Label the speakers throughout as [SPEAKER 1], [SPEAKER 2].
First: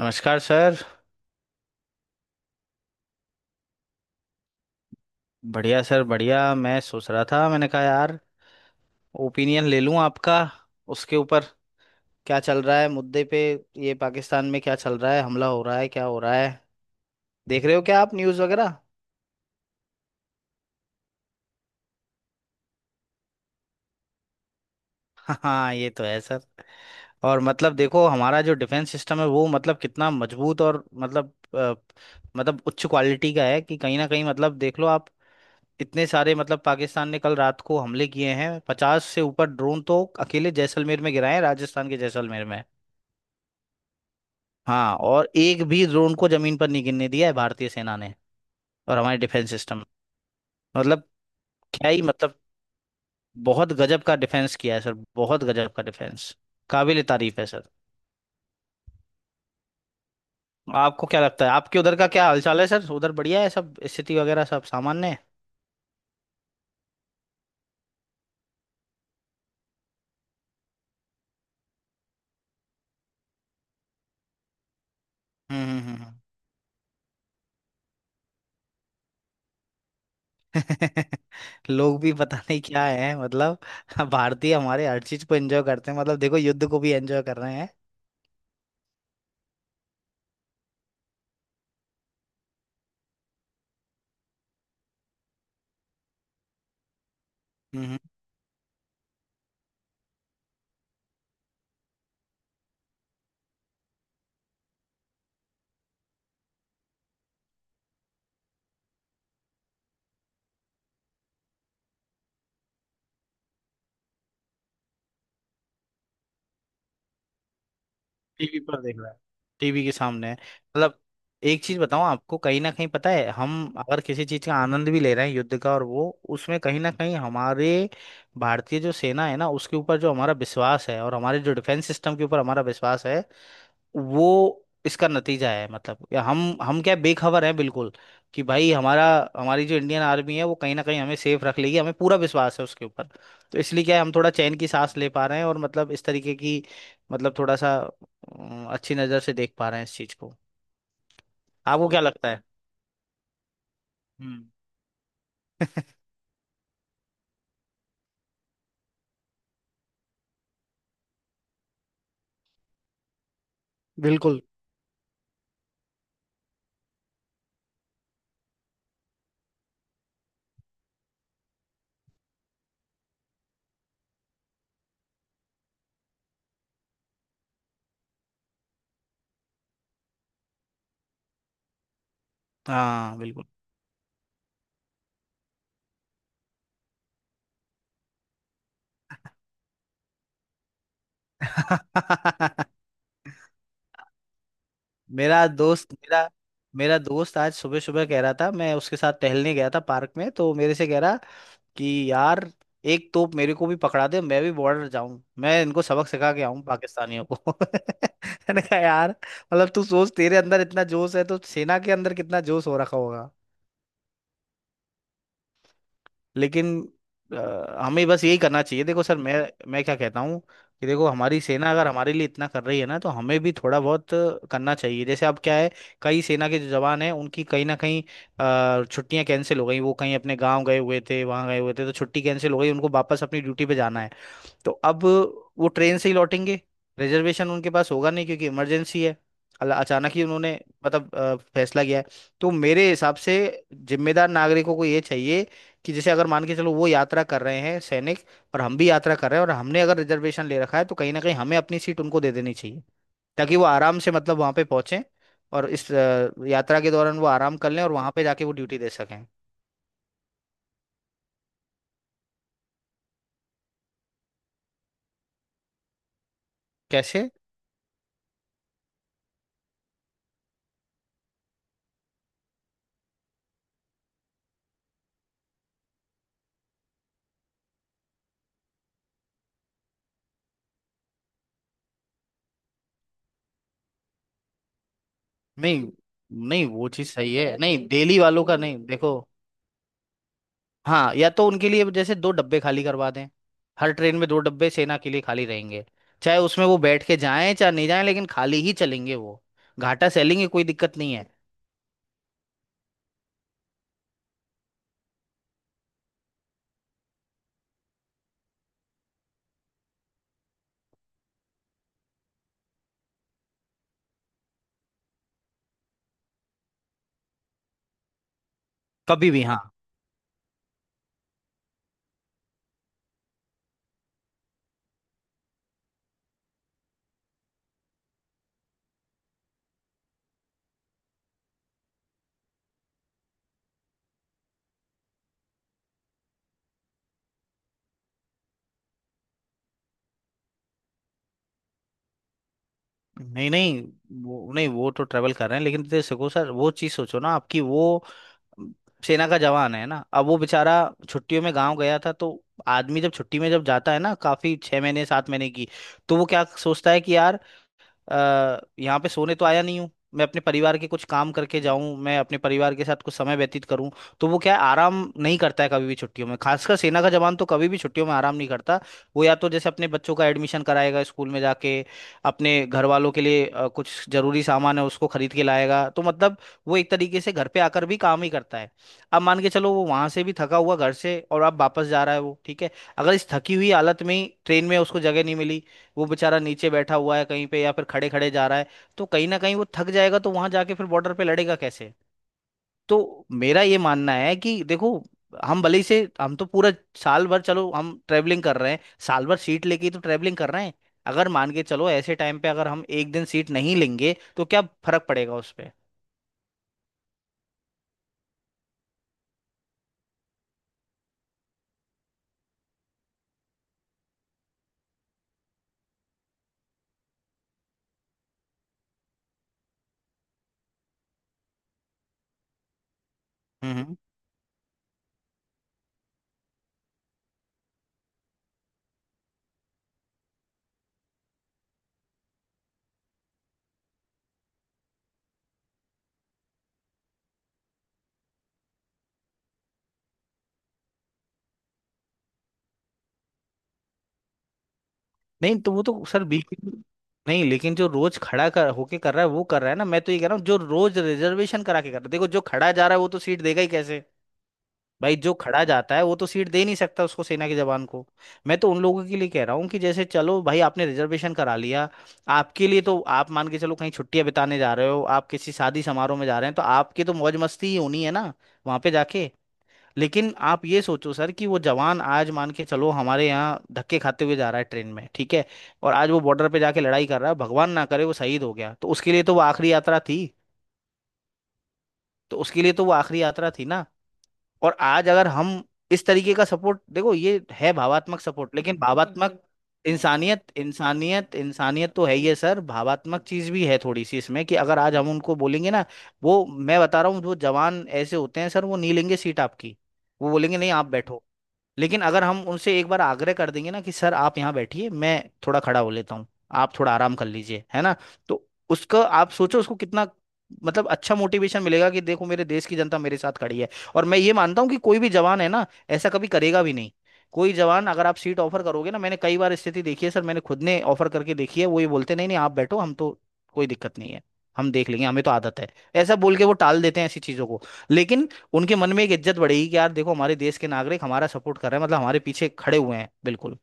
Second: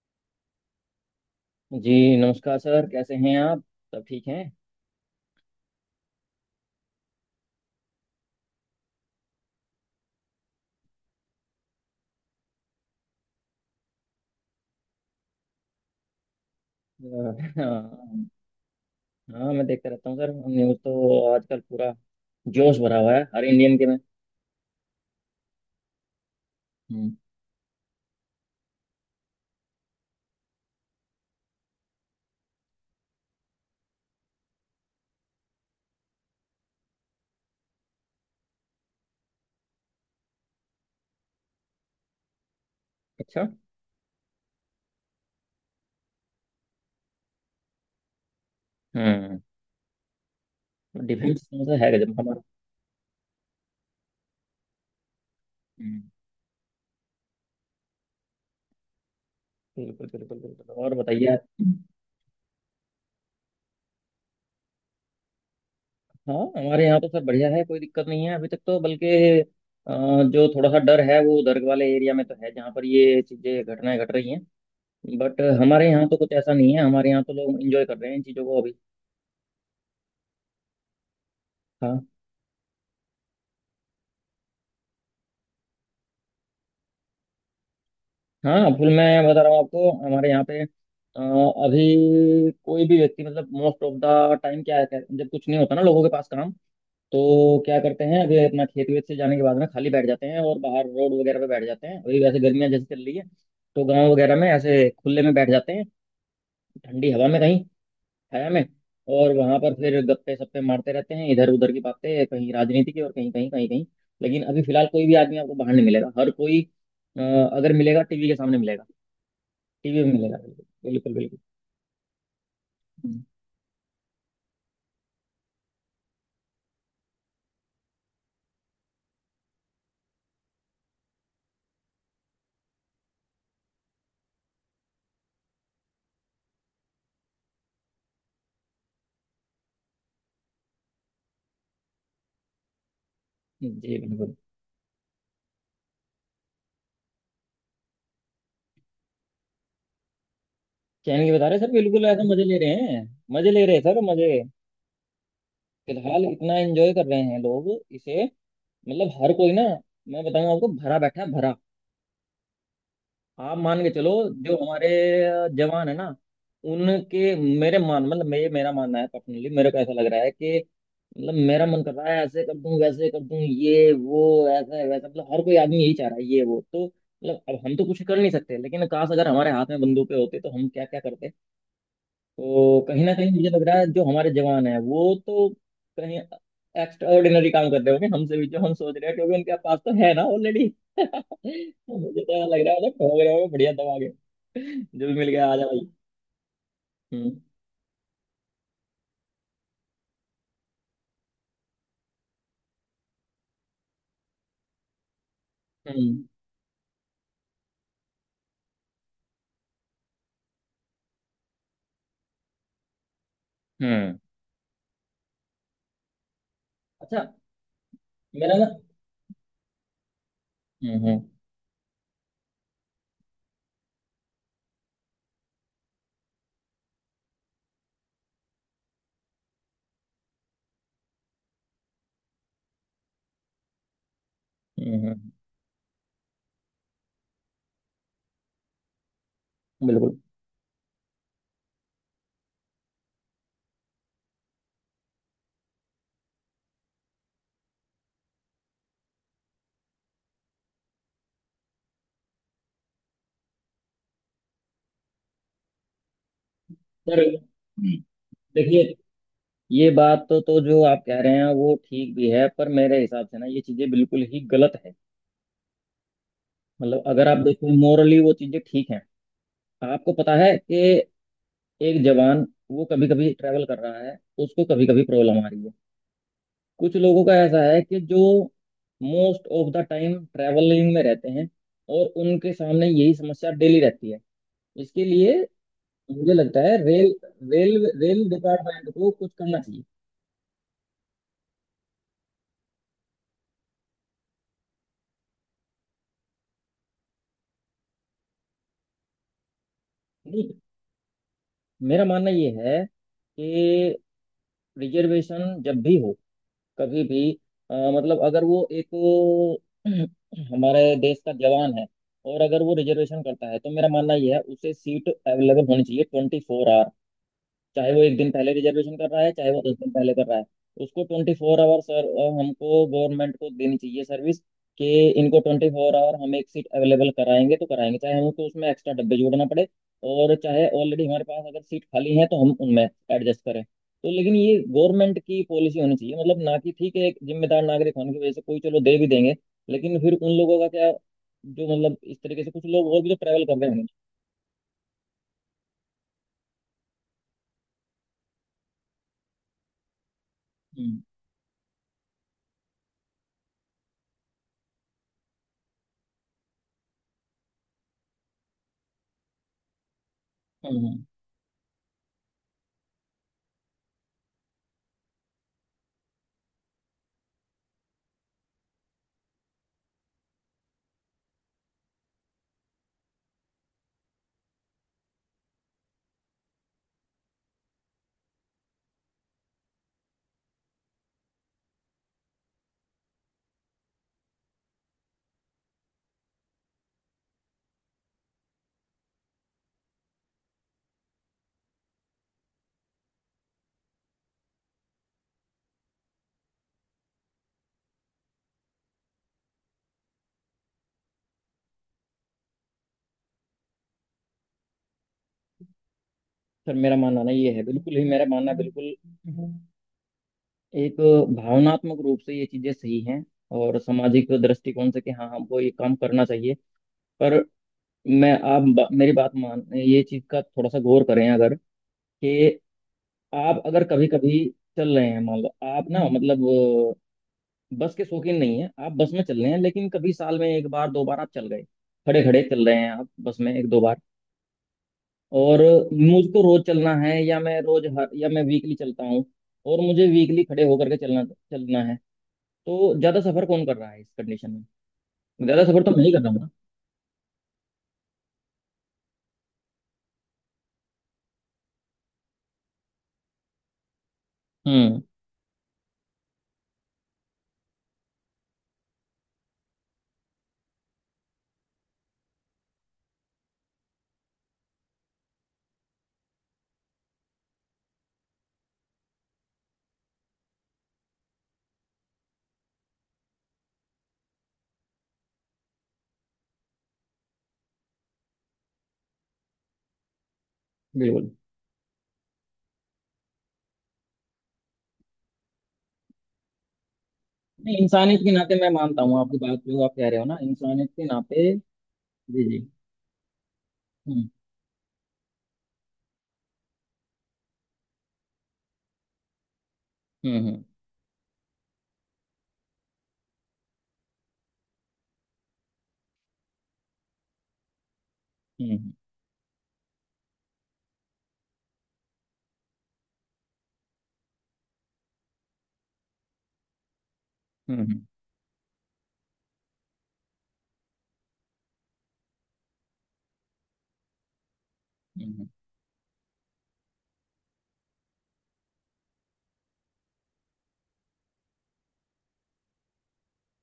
[SPEAKER 1] नमस्कार सर।
[SPEAKER 2] जी। नमस्कार सर, कैसे हैं आप? सब ठीक हैं।
[SPEAKER 1] बढ़िया सर बढ़िया। मैं सोच रहा था, मैंने कहा यार ओपिनियन ले लूं आपका उसके ऊपर, क्या चल रहा है मुद्दे पे। ये पाकिस्तान में क्या चल रहा है, हमला हो रहा है, क्या हो रहा है?
[SPEAKER 2] अ,
[SPEAKER 1] देख रहे हो क्या आप
[SPEAKER 2] हाँ,
[SPEAKER 1] न्यूज़ वगैरह?
[SPEAKER 2] हाँ, मैं देखता रहता हूँ सर, न्यूज़ तो आजकल पूरा जोश भरा हुआ है हर इंडियन के में।
[SPEAKER 1] हाँ ये तो है सर।
[SPEAKER 2] हम्म,
[SPEAKER 1] और मतलब देखो हमारा जो डिफेंस सिस्टम है वो मतलब कितना मजबूत और मतलब मतलब उच्च क्वालिटी का है कि कहीं ना कहीं मतलब देख लो आप। इतने सारे मतलब पाकिस्तान ने कल रात को हमले किए हैं, 50 से ऊपर ड्रोन तो अकेले जैसलमेर में गिराए हैं, राजस्थान के जैसलमेर में।
[SPEAKER 2] अच्छा।
[SPEAKER 1] हाँ, और एक भी ड्रोन को जमीन पर नहीं गिरने दिया है भारतीय सेना ने। और हमारे
[SPEAKER 2] हम्म।
[SPEAKER 1] डिफेंस सिस्टम मतलब
[SPEAKER 2] डिफेंस तो मतलब
[SPEAKER 1] क्या
[SPEAKER 2] है
[SPEAKER 1] ही
[SPEAKER 2] गजब
[SPEAKER 1] मतलब,
[SPEAKER 2] हमारा।
[SPEAKER 1] बहुत गजब का डिफेंस किया है सर, बहुत गजब का
[SPEAKER 2] हम्म,
[SPEAKER 1] डिफेंस। काबिल तारीफ है सर।
[SPEAKER 2] बिल्कुल बिल्कुल बिल्कुल, और
[SPEAKER 1] आपको क्या
[SPEAKER 2] बताइए
[SPEAKER 1] लगता है,
[SPEAKER 2] आप।
[SPEAKER 1] आपके उधर का क्या हालचाल है सर? उधर बढ़िया है सब, स्थिति वगैरह सब सामान्य है?
[SPEAKER 2] हाँ, हमारे यहाँ तो सर बढ़िया है, कोई दिक्कत नहीं है अभी तक, तो बल्कि अ, जो थोड़ा सा डर है वो उधर वाले एरिया में तो है, जहाँ पर ये चीज़ें घटनाएं घट रही हैं। बट
[SPEAKER 1] हम्म
[SPEAKER 2] हमारे
[SPEAKER 1] हम्म,
[SPEAKER 2] यहाँ तो
[SPEAKER 1] हम्म,
[SPEAKER 2] कुछ ऐसा नहीं है, हमारे यहाँ तो लोग इंजॉय कर रहे हैं इन चीज़ों को अभी।
[SPEAKER 1] हम्म। लोग
[SPEAKER 2] हाँ,
[SPEAKER 1] भी पता नहीं क्या है मतलब। भारतीय हमारे हर चीज को एंजॉय करते हैं, मतलब देखो युद्ध को भी एंजॉय कर रहे हैं।
[SPEAKER 2] हाँ फुल, मैं बता रहा हूँ आपको, हमारे यहाँ पे अभी कोई भी व्यक्ति, मतलब मोस्ट ऑफ द टाइम क्या है? जब कुछ नहीं होता ना लोगों के पास काम, तो क्या
[SPEAKER 1] हम्म।
[SPEAKER 2] करते हैं अभी? अपना खेत वेत से जाने के बाद में खाली बैठ जाते हैं और बाहर रोड वगैरह पे बैठ जाते हैं। अभी वैसे गर्मियाँ जैसे चल रही है, तो गाँव वगैरह में ऐसे खुले में बैठ जाते हैं, ठंडी हवा में, कहीं छाया में, और वहां पर फिर गप्पे सप्पे मारते रहते हैं, इधर उधर की बातें, कहीं राजनीति की, और कहीं कहीं कहीं कहीं। लेकिन अभी फिलहाल कोई भी आदमी आपको बाहर नहीं मिलेगा, हर कोई अगर मिलेगा टीवी के सामने
[SPEAKER 1] टीवी पर
[SPEAKER 2] मिलेगा।
[SPEAKER 1] देख रहा है, टीवी के
[SPEAKER 2] टीवी में
[SPEAKER 1] सामने है।
[SPEAKER 2] मिलेगा, बिल्कुल
[SPEAKER 1] मतलब
[SPEAKER 2] बिल्कुल बिल्कुल।
[SPEAKER 1] एक चीज बताऊं आपको, कहीं ना कहीं पता है हम अगर किसी चीज का आनंद भी ले रहे हैं युद्ध का, और वो उसमें कहीं ना कहीं हमारे भारतीय जो सेना है ना उसके ऊपर जो हमारा विश्वास है, और हमारे जो डिफेंस सिस्टम के ऊपर हमारा विश्वास है, वो इसका नतीजा है। मतलब या हम क्या बेखबर हैं बिल्कुल कि भाई हमारा, हमारी जो इंडियन आर्मी है वो कहीं ना कहीं हमें सेफ रख लेगी, हमें पूरा विश्वास है उसके ऊपर। तो इसलिए क्या
[SPEAKER 2] जी
[SPEAKER 1] है हम थोड़ा
[SPEAKER 2] बिल्कुल।
[SPEAKER 1] चैन की सांस ले पा रहे हैं, और मतलब इस तरीके की मतलब थोड़ा सा अच्छी नज़र से देख पा रहे हैं इस चीज़ को।
[SPEAKER 2] क्या इनके बता रहे हैं सर,
[SPEAKER 1] आपको क्या
[SPEAKER 2] बिल्कुल ऐसा
[SPEAKER 1] लगता है?
[SPEAKER 2] मजे ले रहे हैं। मजे ले रहे हैं सर, मजे।
[SPEAKER 1] हम्म।
[SPEAKER 2] फिलहाल इतना एंजॉय कर रहे हैं लोग इसे, मतलब हर कोई ना, मैं बताऊंगा आपको भरा बैठा है भरा, आप मान के चलो।
[SPEAKER 1] बिल्कुल।
[SPEAKER 2] जो हमारे जवान है ना, उनके मेरे मान, मतलब मैं, मेरा मानना है पर्सनली, मेरे को ऐसा लग रहा है कि मतलब मेरा मन कर रहा है ऐसे कर दूं वैसे कर दूं ये वो, ऐसा है वैसा, मतलब हर कोई आदमी यही चाह रहा है ये वो, तो मतलब अब हम तो कुछ कर नहीं सकते, लेकिन काश अगर हमारे हाथ में बंदूकें होती तो हम क्या क्या करते। तो कहीं ना
[SPEAKER 1] हाँ
[SPEAKER 2] कहीं
[SPEAKER 1] बिल्कुल।
[SPEAKER 2] मुझे लग रहा है जो हमारे जवान है वो तो कहीं एक्स्ट्रा ऑर्डिनरी काम कर रहे होंगे हमसे भी जो हम सोच रहे हैं, क्योंकि उनके पास तो है ना ऑलरेडी। तो मुझे तो ऐसा लग रहा है, मतलब ठोक रहे होंगे बढ़िया दबा के, जो भी मिल
[SPEAKER 1] मेरा
[SPEAKER 2] गया आ जा भाई।
[SPEAKER 1] दोस्त मेरा, मेरा दोस्त
[SPEAKER 2] हम्म,
[SPEAKER 1] आज सुबह सुबह कह रहा था, मैं उसके साथ टहलने गया था पार्क में, तो मेरे से कह रहा कि यार एक तोप मेरे को भी पकड़ा दे, मैं भी बॉर्डर जाऊं, मैं इनको सबक
[SPEAKER 2] हम्म,
[SPEAKER 1] सिखा के आऊं पाकिस्तानियों को। मैंने कहा यार मतलब तू सोच, तेरे अंदर इतना जोश है तो सेना के अंदर कितना जोश हो रखा होगा।
[SPEAKER 2] हम्म,
[SPEAKER 1] लेकिन
[SPEAKER 2] अच्छा,
[SPEAKER 1] हमें बस यही
[SPEAKER 2] मेरा
[SPEAKER 1] करना
[SPEAKER 2] ना,
[SPEAKER 1] चाहिए। देखो सर मैं क्या कहता हूँ कि
[SPEAKER 2] हम्म,
[SPEAKER 1] देखो
[SPEAKER 2] हम्म,
[SPEAKER 1] हमारी सेना अगर हमारे लिए इतना कर रही है ना तो हमें भी थोड़ा बहुत करना चाहिए। जैसे अब क्या है, कई सेना के जो जवान हैं उनकी कहीं ना कहीं छुट्टियां कैंसिल हो गई। वो कहीं अपने गांव गए हुए थे, वहां गए हुए थे तो छुट्टी कैंसिल हो गई, उनको वापस अपनी ड्यूटी पे जाना है। तो अब
[SPEAKER 2] हम्म,
[SPEAKER 1] वो ट्रेन से ही लौटेंगे, रिजर्वेशन उनके पास होगा नहीं क्योंकि इमरजेंसी है। अचानक
[SPEAKER 2] बिल्कुल
[SPEAKER 1] ही उन्होंने मतलब फैसला किया है। तो मेरे हिसाब से जिम्मेदार नागरिकों को ये चाहिए कि जैसे अगर मान के चलो वो यात्रा कर रहे हैं सैनिक, और हम भी यात्रा कर रहे हैं और हमने अगर रिजर्वेशन ले रखा है, तो कहीं ना कहीं हमें अपनी सीट उनको दे देनी चाहिए, ताकि वो आराम से मतलब वहां पे पहुंचे और इस यात्रा के दौरान वो
[SPEAKER 2] सर।
[SPEAKER 1] आराम कर लें और वहां पे जाके वो ड्यूटी दे
[SPEAKER 2] देखिए,
[SPEAKER 1] सकें।
[SPEAKER 2] ये बात तो जो आप कह रहे हैं वो ठीक भी है, पर मेरे हिसाब से ना ये चीजें बिल्कुल ही गलत है। मतलब अगर
[SPEAKER 1] कैसे?
[SPEAKER 2] आप देखो मोरली वो चीजें ठीक हैं। आपको पता है कि एक जवान, वो कभी कभी ट्रैवल कर रहा है, उसको कभी कभी प्रॉब्लम आ रही है, कुछ लोगों का ऐसा है कि जो most of the time travelling में रहते हैं, और उनके सामने यही समस्या डेली रहती है, इसके लिए
[SPEAKER 1] नहीं
[SPEAKER 2] मुझे लगता
[SPEAKER 1] नहीं,
[SPEAKER 2] है
[SPEAKER 1] वो चीज़
[SPEAKER 2] रेल
[SPEAKER 1] सही है। नहीं,
[SPEAKER 2] रेल
[SPEAKER 1] दिल्ली
[SPEAKER 2] रेल
[SPEAKER 1] वालों का नहीं,
[SPEAKER 2] डिपार्टमेंट को
[SPEAKER 1] देखो
[SPEAKER 2] कुछ करना चाहिए।
[SPEAKER 1] हाँ, या तो उनके लिए जैसे 2 डब्बे खाली करवा दें, हर ट्रेन में 2 डब्बे सेना के लिए खाली रहेंगे, चाहे उसमें वो बैठ के जाएं चाहे नहीं जाएं, लेकिन खाली ही चलेंगे वो। घाटा सैलेंगे,
[SPEAKER 2] नहीं,
[SPEAKER 1] कोई दिक्कत नहीं है।
[SPEAKER 2] मेरा मानना ये है कि रिजर्वेशन जब भी हो, कभी भी, मतलब अगर वो एक हमारे देश का जवान है, और अगर वो रिजर्वेशन करता है तो मेरा मानना ये है उसे सीट अवेलेबल होनी चाहिए 24, चाहे वो एक दिन पहले रिजर्वेशन कर रहा
[SPEAKER 1] कभी
[SPEAKER 2] है
[SPEAKER 1] भी,
[SPEAKER 2] चाहे
[SPEAKER 1] हाँ।
[SPEAKER 2] वो 10 दिन पहले कर रहा है। उसको 24 आवर सर, हमको गवर्नमेंट को देनी चाहिए सर्विस, कि इनको 24 आवर हम एक सीट अवेलेबल कराएंगे तो कराएंगे, चाहे हमको उसमें एक्स्ट्रा डब्बे जोड़ना पड़े, और चाहे ऑलरेडी हमारे पास अगर सीट खाली है तो हम उनमें एडजस्ट करें, तो लेकिन ये गवर्नमेंट की पॉलिसी होनी चाहिए मतलब, ना कि ठीक है एक जिम्मेदार नागरिक होने की वजह से कोई चलो दे भी देंगे। लेकिन फिर उन लोगों का क्या, जो मतलब इस तरीके से कुछ लोग और भी तो ट्रैवल
[SPEAKER 1] नहीं
[SPEAKER 2] कर रहे
[SPEAKER 1] नहीं,
[SPEAKER 2] होंगे।
[SPEAKER 1] वो नहीं, वो तो ट्रेवल कर रहे हैं, लेकिन दे सको सर वो चीज़ सोचो ना आपकी। वो अम, सेना का जवान है ना, अब वो बेचारा
[SPEAKER 2] हम्म,
[SPEAKER 1] छुट्टियों में गांव गया था। तो आदमी जब छुट्टी में जब जाता है ना, काफी 6 महीने 7 महीने की, तो वो क्या सोचता है कि यार यहाँ पे सोने तो आया नहीं हूँ, मैं अपने
[SPEAKER 2] हम्म,
[SPEAKER 1] परिवार के कुछ काम करके जाऊं, मैं अपने परिवार के साथ कुछ समय व्यतीत करूं। तो वो क्या है, आराम नहीं करता है कभी भी छुट्टियों में, खासकर सेना का जवान तो कभी भी छुट्टियों में आराम नहीं करता। वो या तो जैसे अपने बच्चों का एडमिशन कराएगा स्कूल में जाके, अपने घर वालों के लिए कुछ जरूरी सामान है उसको खरीद के लाएगा, तो मतलब वो एक तरीके से घर पे आकर भी काम ही करता है। अब मान के चलो वो वहां से भी थका हुआ घर से, और अब वापस जा रहा है वो, ठीक है, अगर इस थकी हुई हालत में ही ट्रेन में उसको जगह नहीं मिली, वो बेचारा नीचे बैठा हुआ है कहीं पे या फिर खड़े खड़े जा रहा है, तो कहीं ना कहीं वो थक जाएगा, तो वहां जाके फिर बॉर्डर पे लड़ेगा कैसे? तो मेरा ये मानना है कि देखो हम भले ही से हम तो पूरा साल भर चलो हम ट्रैवलिंग कर रहे हैं, साल भर सीट लेके ही तो ट्रैवलिंग कर रहे हैं, अगर मान के चलो ऐसे टाइम पे अगर हम 1 दिन सीट नहीं लेंगे तो क्या फर्क पड़ेगा उस पे?
[SPEAKER 2] सर, मेरा मानना ना ये है बिल्कुल ही, मेरा मानना बिल्कुल एक, भावनात्मक रूप से ये चीजें सही हैं, और सामाजिक दृष्टिकोण से कि हाँ हमको ये काम करना चाहिए, पर मैं मेरी बात मान, ये चीज का थोड़ा सा गौर करें अगर, कि आप
[SPEAKER 1] हम्म
[SPEAKER 2] अगर
[SPEAKER 1] हम्म।
[SPEAKER 2] कभी कभी चल रहे हैं, मान लो आप ना, मतलब बस के शौकीन नहीं है, आप बस में चल रहे हैं, लेकिन कभी साल में एक बार 2 बार आप चल गए, खड़े खड़े चल रहे हैं आप बस में एक दो बार, और मुझको रोज चलना है, या मैं रोज हर, या मैं वीकली चलता हूँ, और मुझे वीकली खड़े होकर के चलना चलना है। तो ज्यादा सफर कौन कर रहा है इस कंडीशन में?
[SPEAKER 1] नहीं
[SPEAKER 2] ज्यादा
[SPEAKER 1] तो
[SPEAKER 2] सफर
[SPEAKER 1] वो
[SPEAKER 2] तो मैं
[SPEAKER 1] तो
[SPEAKER 2] ही कर
[SPEAKER 1] सर
[SPEAKER 2] रहा हूँ ना।
[SPEAKER 1] बिल्कुल, नहीं लेकिन जो रोज खड़ा कर होके कर रहा है वो कर रहा है ना, मैं तो ये कह रहा हूँ जो रोज रिजर्वेशन करा के कर रहा है। देखो जो खड़ा जा रहा है वो तो सीट देगा ही कैसे,
[SPEAKER 2] हम्म,
[SPEAKER 1] भाई जो खड़ा जाता है वो तो सीट दे नहीं सकता उसको सेना के जवान को। मैं तो उन लोगों के लिए कह रहा हूँ कि जैसे चलो भाई आपने रिजर्वेशन करा लिया, आपके लिए तो आप मान के चलो कहीं छुट्टियां बिताने जा रहे हो, आप किसी शादी समारोह में जा रहे हैं, तो आपकी तो मौज मस्ती ही होनी है ना वहां पे जाके। लेकिन आप ये सोचो सर कि वो जवान आज मान के चलो हमारे यहाँ धक्के खाते हुए जा रहा है ट्रेन में, ठीक है, और आज वो बॉर्डर पे जाके लड़ाई कर रहा है, भगवान ना करे वो शहीद हो गया, तो उसके लिए तो वो आखिरी यात्रा थी।
[SPEAKER 2] बिल्कुल।
[SPEAKER 1] तो उसके लिए तो वो आखिरी यात्रा थी ना, और आज अगर हम इस तरीके का सपोर्ट, देखो ये है
[SPEAKER 2] नहीं, इंसानियत
[SPEAKER 1] भावात्मक
[SPEAKER 2] के नाते
[SPEAKER 1] सपोर्ट,
[SPEAKER 2] मैं
[SPEAKER 1] लेकिन
[SPEAKER 2] मानता हूँ
[SPEAKER 1] भावात्मक
[SPEAKER 2] आपकी
[SPEAKER 1] बिल्कुल।
[SPEAKER 2] बात जो आप कह रहे हो ना,
[SPEAKER 1] इंसानियत,
[SPEAKER 2] इंसानियत के
[SPEAKER 1] इंसानियत,
[SPEAKER 2] नाते।
[SPEAKER 1] इंसानियत तो है ही है
[SPEAKER 2] जी जी,
[SPEAKER 1] सर, भावात्मक चीज भी है थोड़ी सी
[SPEAKER 2] हम्म,
[SPEAKER 1] इसमें, कि अगर आज हम उनको बोलेंगे ना, वो मैं बता रहा हूँ जो जवान ऐसे होते हैं सर वो नहीं लेंगे सीट आपकी, वो
[SPEAKER 2] हम्म, हम्म,
[SPEAKER 1] बोलेंगे नहीं आप बैठो। लेकिन अगर हम उनसे एक बार आग्रह कर देंगे ना कि सर आप यहाँ बैठिए, मैं थोड़ा खड़ा हो लेता हूँ, आप थोड़ा आराम कर लीजिए, है ना, तो
[SPEAKER 2] हम्म,
[SPEAKER 1] उसका आप सोचो उसको कितना मतलब अच्छा मोटिवेशन मिलेगा कि देखो मेरे देश की जनता मेरे साथ खड़ी है। और मैं ये मानता हूँ कि कोई भी जवान है ना ऐसा कभी करेगा भी नहीं, कोई
[SPEAKER 2] हम्म,
[SPEAKER 1] जवान अगर आप सीट ऑफर करोगे ना, मैंने कई बार स्थिति देखी है सर, मैंने खुद ने ऑफर करके देखी है, वो ये बोलते नहीं नहीं आप बैठो हम तो कोई दिक्कत नहीं है, हम देख लेंगे, हमें तो
[SPEAKER 2] हम्म।
[SPEAKER 1] आदत है। ऐसा बोल के वो टाल देते हैं ऐसी चीजों को। लेकिन उनके मन में एक इज्जत बढ़ेगी कि यार देखो हमारे देश के नागरिक हमारा सपोर्ट कर रहे हैं, मतलब हमारे पीछे खड़े हुए हैं बिल्कुल।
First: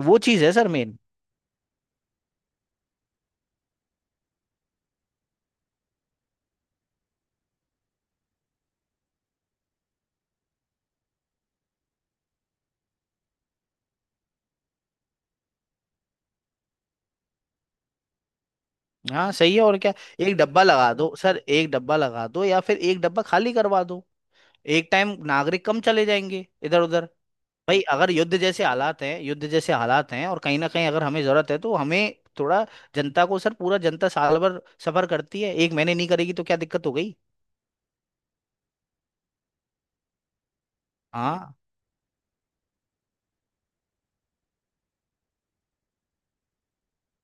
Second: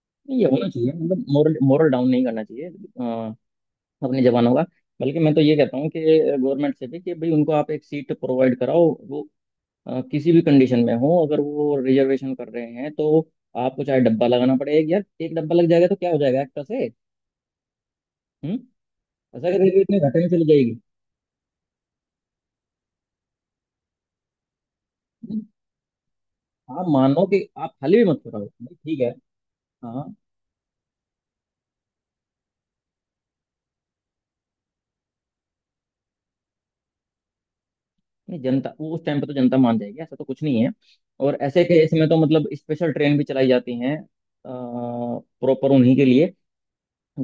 [SPEAKER 1] वो
[SPEAKER 2] नहीं, ये
[SPEAKER 1] चीज़ है
[SPEAKER 2] होना
[SPEAKER 1] सर
[SPEAKER 2] चाहिए,
[SPEAKER 1] मेन।
[SPEAKER 2] मतलब मोरल मोरल डाउन नहीं करना चाहिए अपने जवानों का। बल्कि मैं तो ये कहता हूँ कि गवर्नमेंट से भी, कि भाई उनको आप एक सीट प्रोवाइड कराओ, किसी भी कंडीशन में हो, अगर वो रिजर्वेशन कर रहे हैं तो आपको चाहे डब्बा लगाना पड़ेगा, यार एक डब्बा लग जाएगा तो क्या हो जाएगा एक्टर से। हम्म।
[SPEAKER 1] हाँ
[SPEAKER 2] ऐसा
[SPEAKER 1] सही
[SPEAKER 2] कि
[SPEAKER 1] है, और
[SPEAKER 2] रेलवे
[SPEAKER 1] क्या।
[SPEAKER 2] इतने घाटे में
[SPEAKER 1] एक
[SPEAKER 2] चली
[SPEAKER 1] डब्बा
[SPEAKER 2] जाएगी।
[SPEAKER 1] लगा दो सर, एक डब्बा लगा दो या फिर एक डब्बा खाली करवा दो, एक टाइम
[SPEAKER 2] नहीं,
[SPEAKER 1] नागरिक कम चले जाएंगे इधर
[SPEAKER 2] आप
[SPEAKER 1] उधर।
[SPEAKER 2] मानो कि आप
[SPEAKER 1] भाई
[SPEAKER 2] खाली भी
[SPEAKER 1] अगर
[SPEAKER 2] मत
[SPEAKER 1] युद्ध
[SPEAKER 2] कराओ,
[SPEAKER 1] जैसे
[SPEAKER 2] नहीं, ठीक
[SPEAKER 1] हालात
[SPEAKER 2] है।
[SPEAKER 1] हैं, युद्ध जैसे
[SPEAKER 2] हाँ।
[SPEAKER 1] हालात हैं और कहीं ना कहीं अगर हमें जरूरत है तो हमें थोड़ा, जनता को सर, पूरा जनता साल भर सफर करती है, 1 महीने नहीं करेगी तो क्या दिक्कत हो गई।
[SPEAKER 2] नहीं, जनता वो उस टाइम पे तो जनता मान जाएगी, ऐसा तो कुछ नहीं है। और
[SPEAKER 1] हाँ।
[SPEAKER 2] ऐसे केस में तो मतलब स्पेशल ट्रेन भी चलाई जाती हैं प्रॉपर उन्हीं के लिए,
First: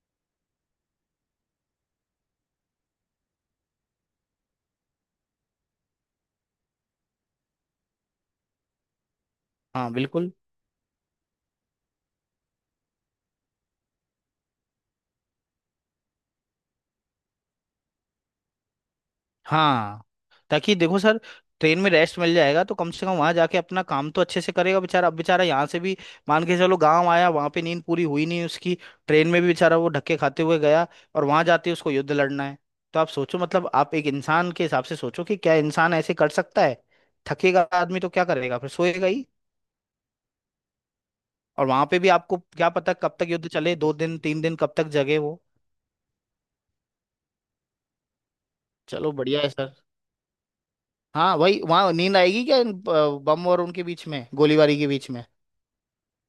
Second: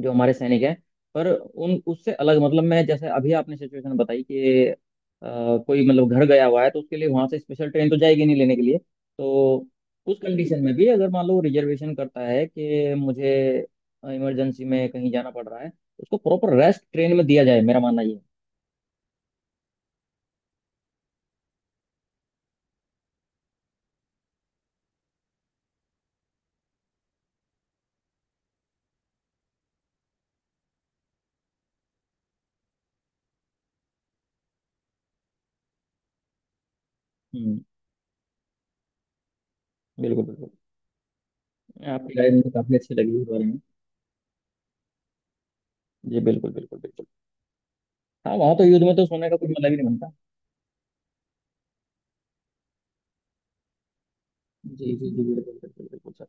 [SPEAKER 2] जो हमारे सैनिक हैं। पर उन उससे अलग, मतलब मैं, जैसे अभी आपने सिचुएशन बताई कि कोई मतलब घर गया हुआ है, तो उसके लिए वहां से स्पेशल ट्रेन तो जाएगी नहीं लेने के लिए, तो
[SPEAKER 1] हाँ
[SPEAKER 2] उस
[SPEAKER 1] बिल्कुल।
[SPEAKER 2] कंडीशन में भी अगर मान लो रिजर्वेशन करता है कि मुझे इमरजेंसी में कहीं जाना पड़ रहा है, तो उसको प्रॉपर रेस्ट ट्रेन में दिया जाए, मेरा मानना ये है।
[SPEAKER 1] हाँ, ताकि देखो सर ट्रेन में रेस्ट मिल जाएगा तो कम से कम वहां जाके अपना काम तो अच्छे से करेगा बेचारा। अब बेचारा यहाँ से भी मान के चलो गांव आया, वहां पे नींद पूरी हुई नहीं उसकी, ट्रेन में भी बेचारा वो धक्के खाते हुए गया, और वहां जाते उसको युद्ध लड़ना है। तो आप सोचो मतलब आप एक इंसान के हिसाब से सोचो कि क्या इंसान ऐसे कर सकता है।
[SPEAKER 2] हम्म,
[SPEAKER 1] थकेगा आदमी तो क्या करेगा, फिर सोएगा ही।
[SPEAKER 2] बिल्कुल बिल्कुल।
[SPEAKER 1] और वहां पे भी
[SPEAKER 2] आपकी राय
[SPEAKER 1] आपको
[SPEAKER 2] मुझे
[SPEAKER 1] क्या
[SPEAKER 2] काफी
[SPEAKER 1] पता
[SPEAKER 2] अच्छी
[SPEAKER 1] कब
[SPEAKER 2] लगी इस
[SPEAKER 1] तक
[SPEAKER 2] बारे
[SPEAKER 1] युद्ध
[SPEAKER 2] में।
[SPEAKER 1] चले, 2 दिन, 3 दिन, कब तक जगे वो।
[SPEAKER 2] जी बिल्कुल बिल्कुल बिल्कुल। हाँ, वहां तो युद्ध में तो
[SPEAKER 1] चलो
[SPEAKER 2] सोने का
[SPEAKER 1] बढ़िया
[SPEAKER 2] कोई
[SPEAKER 1] है
[SPEAKER 2] मतलब
[SPEAKER 1] सर।
[SPEAKER 2] ही नहीं बनता।
[SPEAKER 1] हाँ वही, वहां नींद आएगी क्या बम और उनके बीच में गोलीबारी के
[SPEAKER 2] जी जी
[SPEAKER 1] बीच
[SPEAKER 2] जी,
[SPEAKER 1] में।
[SPEAKER 2] बिल्कुल बिल्कुल बिल्कुल सर।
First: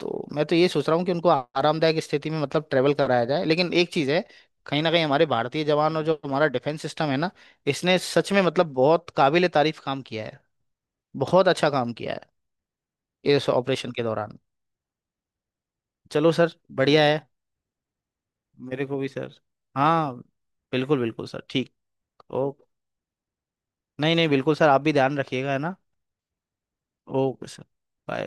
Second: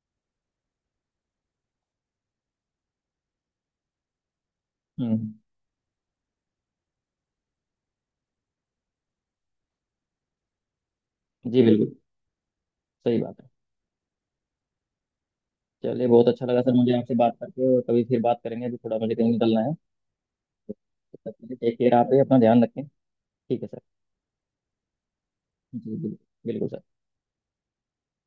[SPEAKER 1] तो मैं तो ये सोच रहा हूँ कि उनको आरामदायक स्थिति में मतलब ट्रेवल कराया जाए। लेकिन एक चीज़ है कहीं ना कहीं हमारे
[SPEAKER 2] हम्म,
[SPEAKER 1] भारतीय जवान और जो हमारा डिफेंस सिस्टम है ना, इसने सच में मतलब बहुत काबिल तारीफ काम किया है, बहुत
[SPEAKER 2] जी
[SPEAKER 1] अच्छा काम
[SPEAKER 2] बिल्कुल,
[SPEAKER 1] किया है
[SPEAKER 2] सही बात है।
[SPEAKER 1] इस ऑपरेशन के दौरान।
[SPEAKER 2] चलिए, बहुत
[SPEAKER 1] चलो
[SPEAKER 2] अच्छा
[SPEAKER 1] सर
[SPEAKER 2] लगा सर मुझे
[SPEAKER 1] बढ़िया
[SPEAKER 2] आपसे
[SPEAKER 1] है,
[SPEAKER 2] बात करके, और कभी फिर बात करेंगे, अभी
[SPEAKER 1] मेरे
[SPEAKER 2] थोड़ा
[SPEAKER 1] को भी
[SPEAKER 2] मुझे कहीं
[SPEAKER 1] सर।
[SPEAKER 2] निकलना है।
[SPEAKER 1] हाँ, बिल्कुल बिल्कुल सर, ठीक।
[SPEAKER 2] टेक केयर, आप ही अपना
[SPEAKER 1] ओ,
[SPEAKER 2] ध्यान रखें। ठीक है सर,
[SPEAKER 1] नहीं नहीं बिल्कुल सर, आप भी ध्यान रखिएगा, है ना।
[SPEAKER 2] जी बिल्कुल, बिल्कुल सर।
[SPEAKER 1] Okay sir, bye.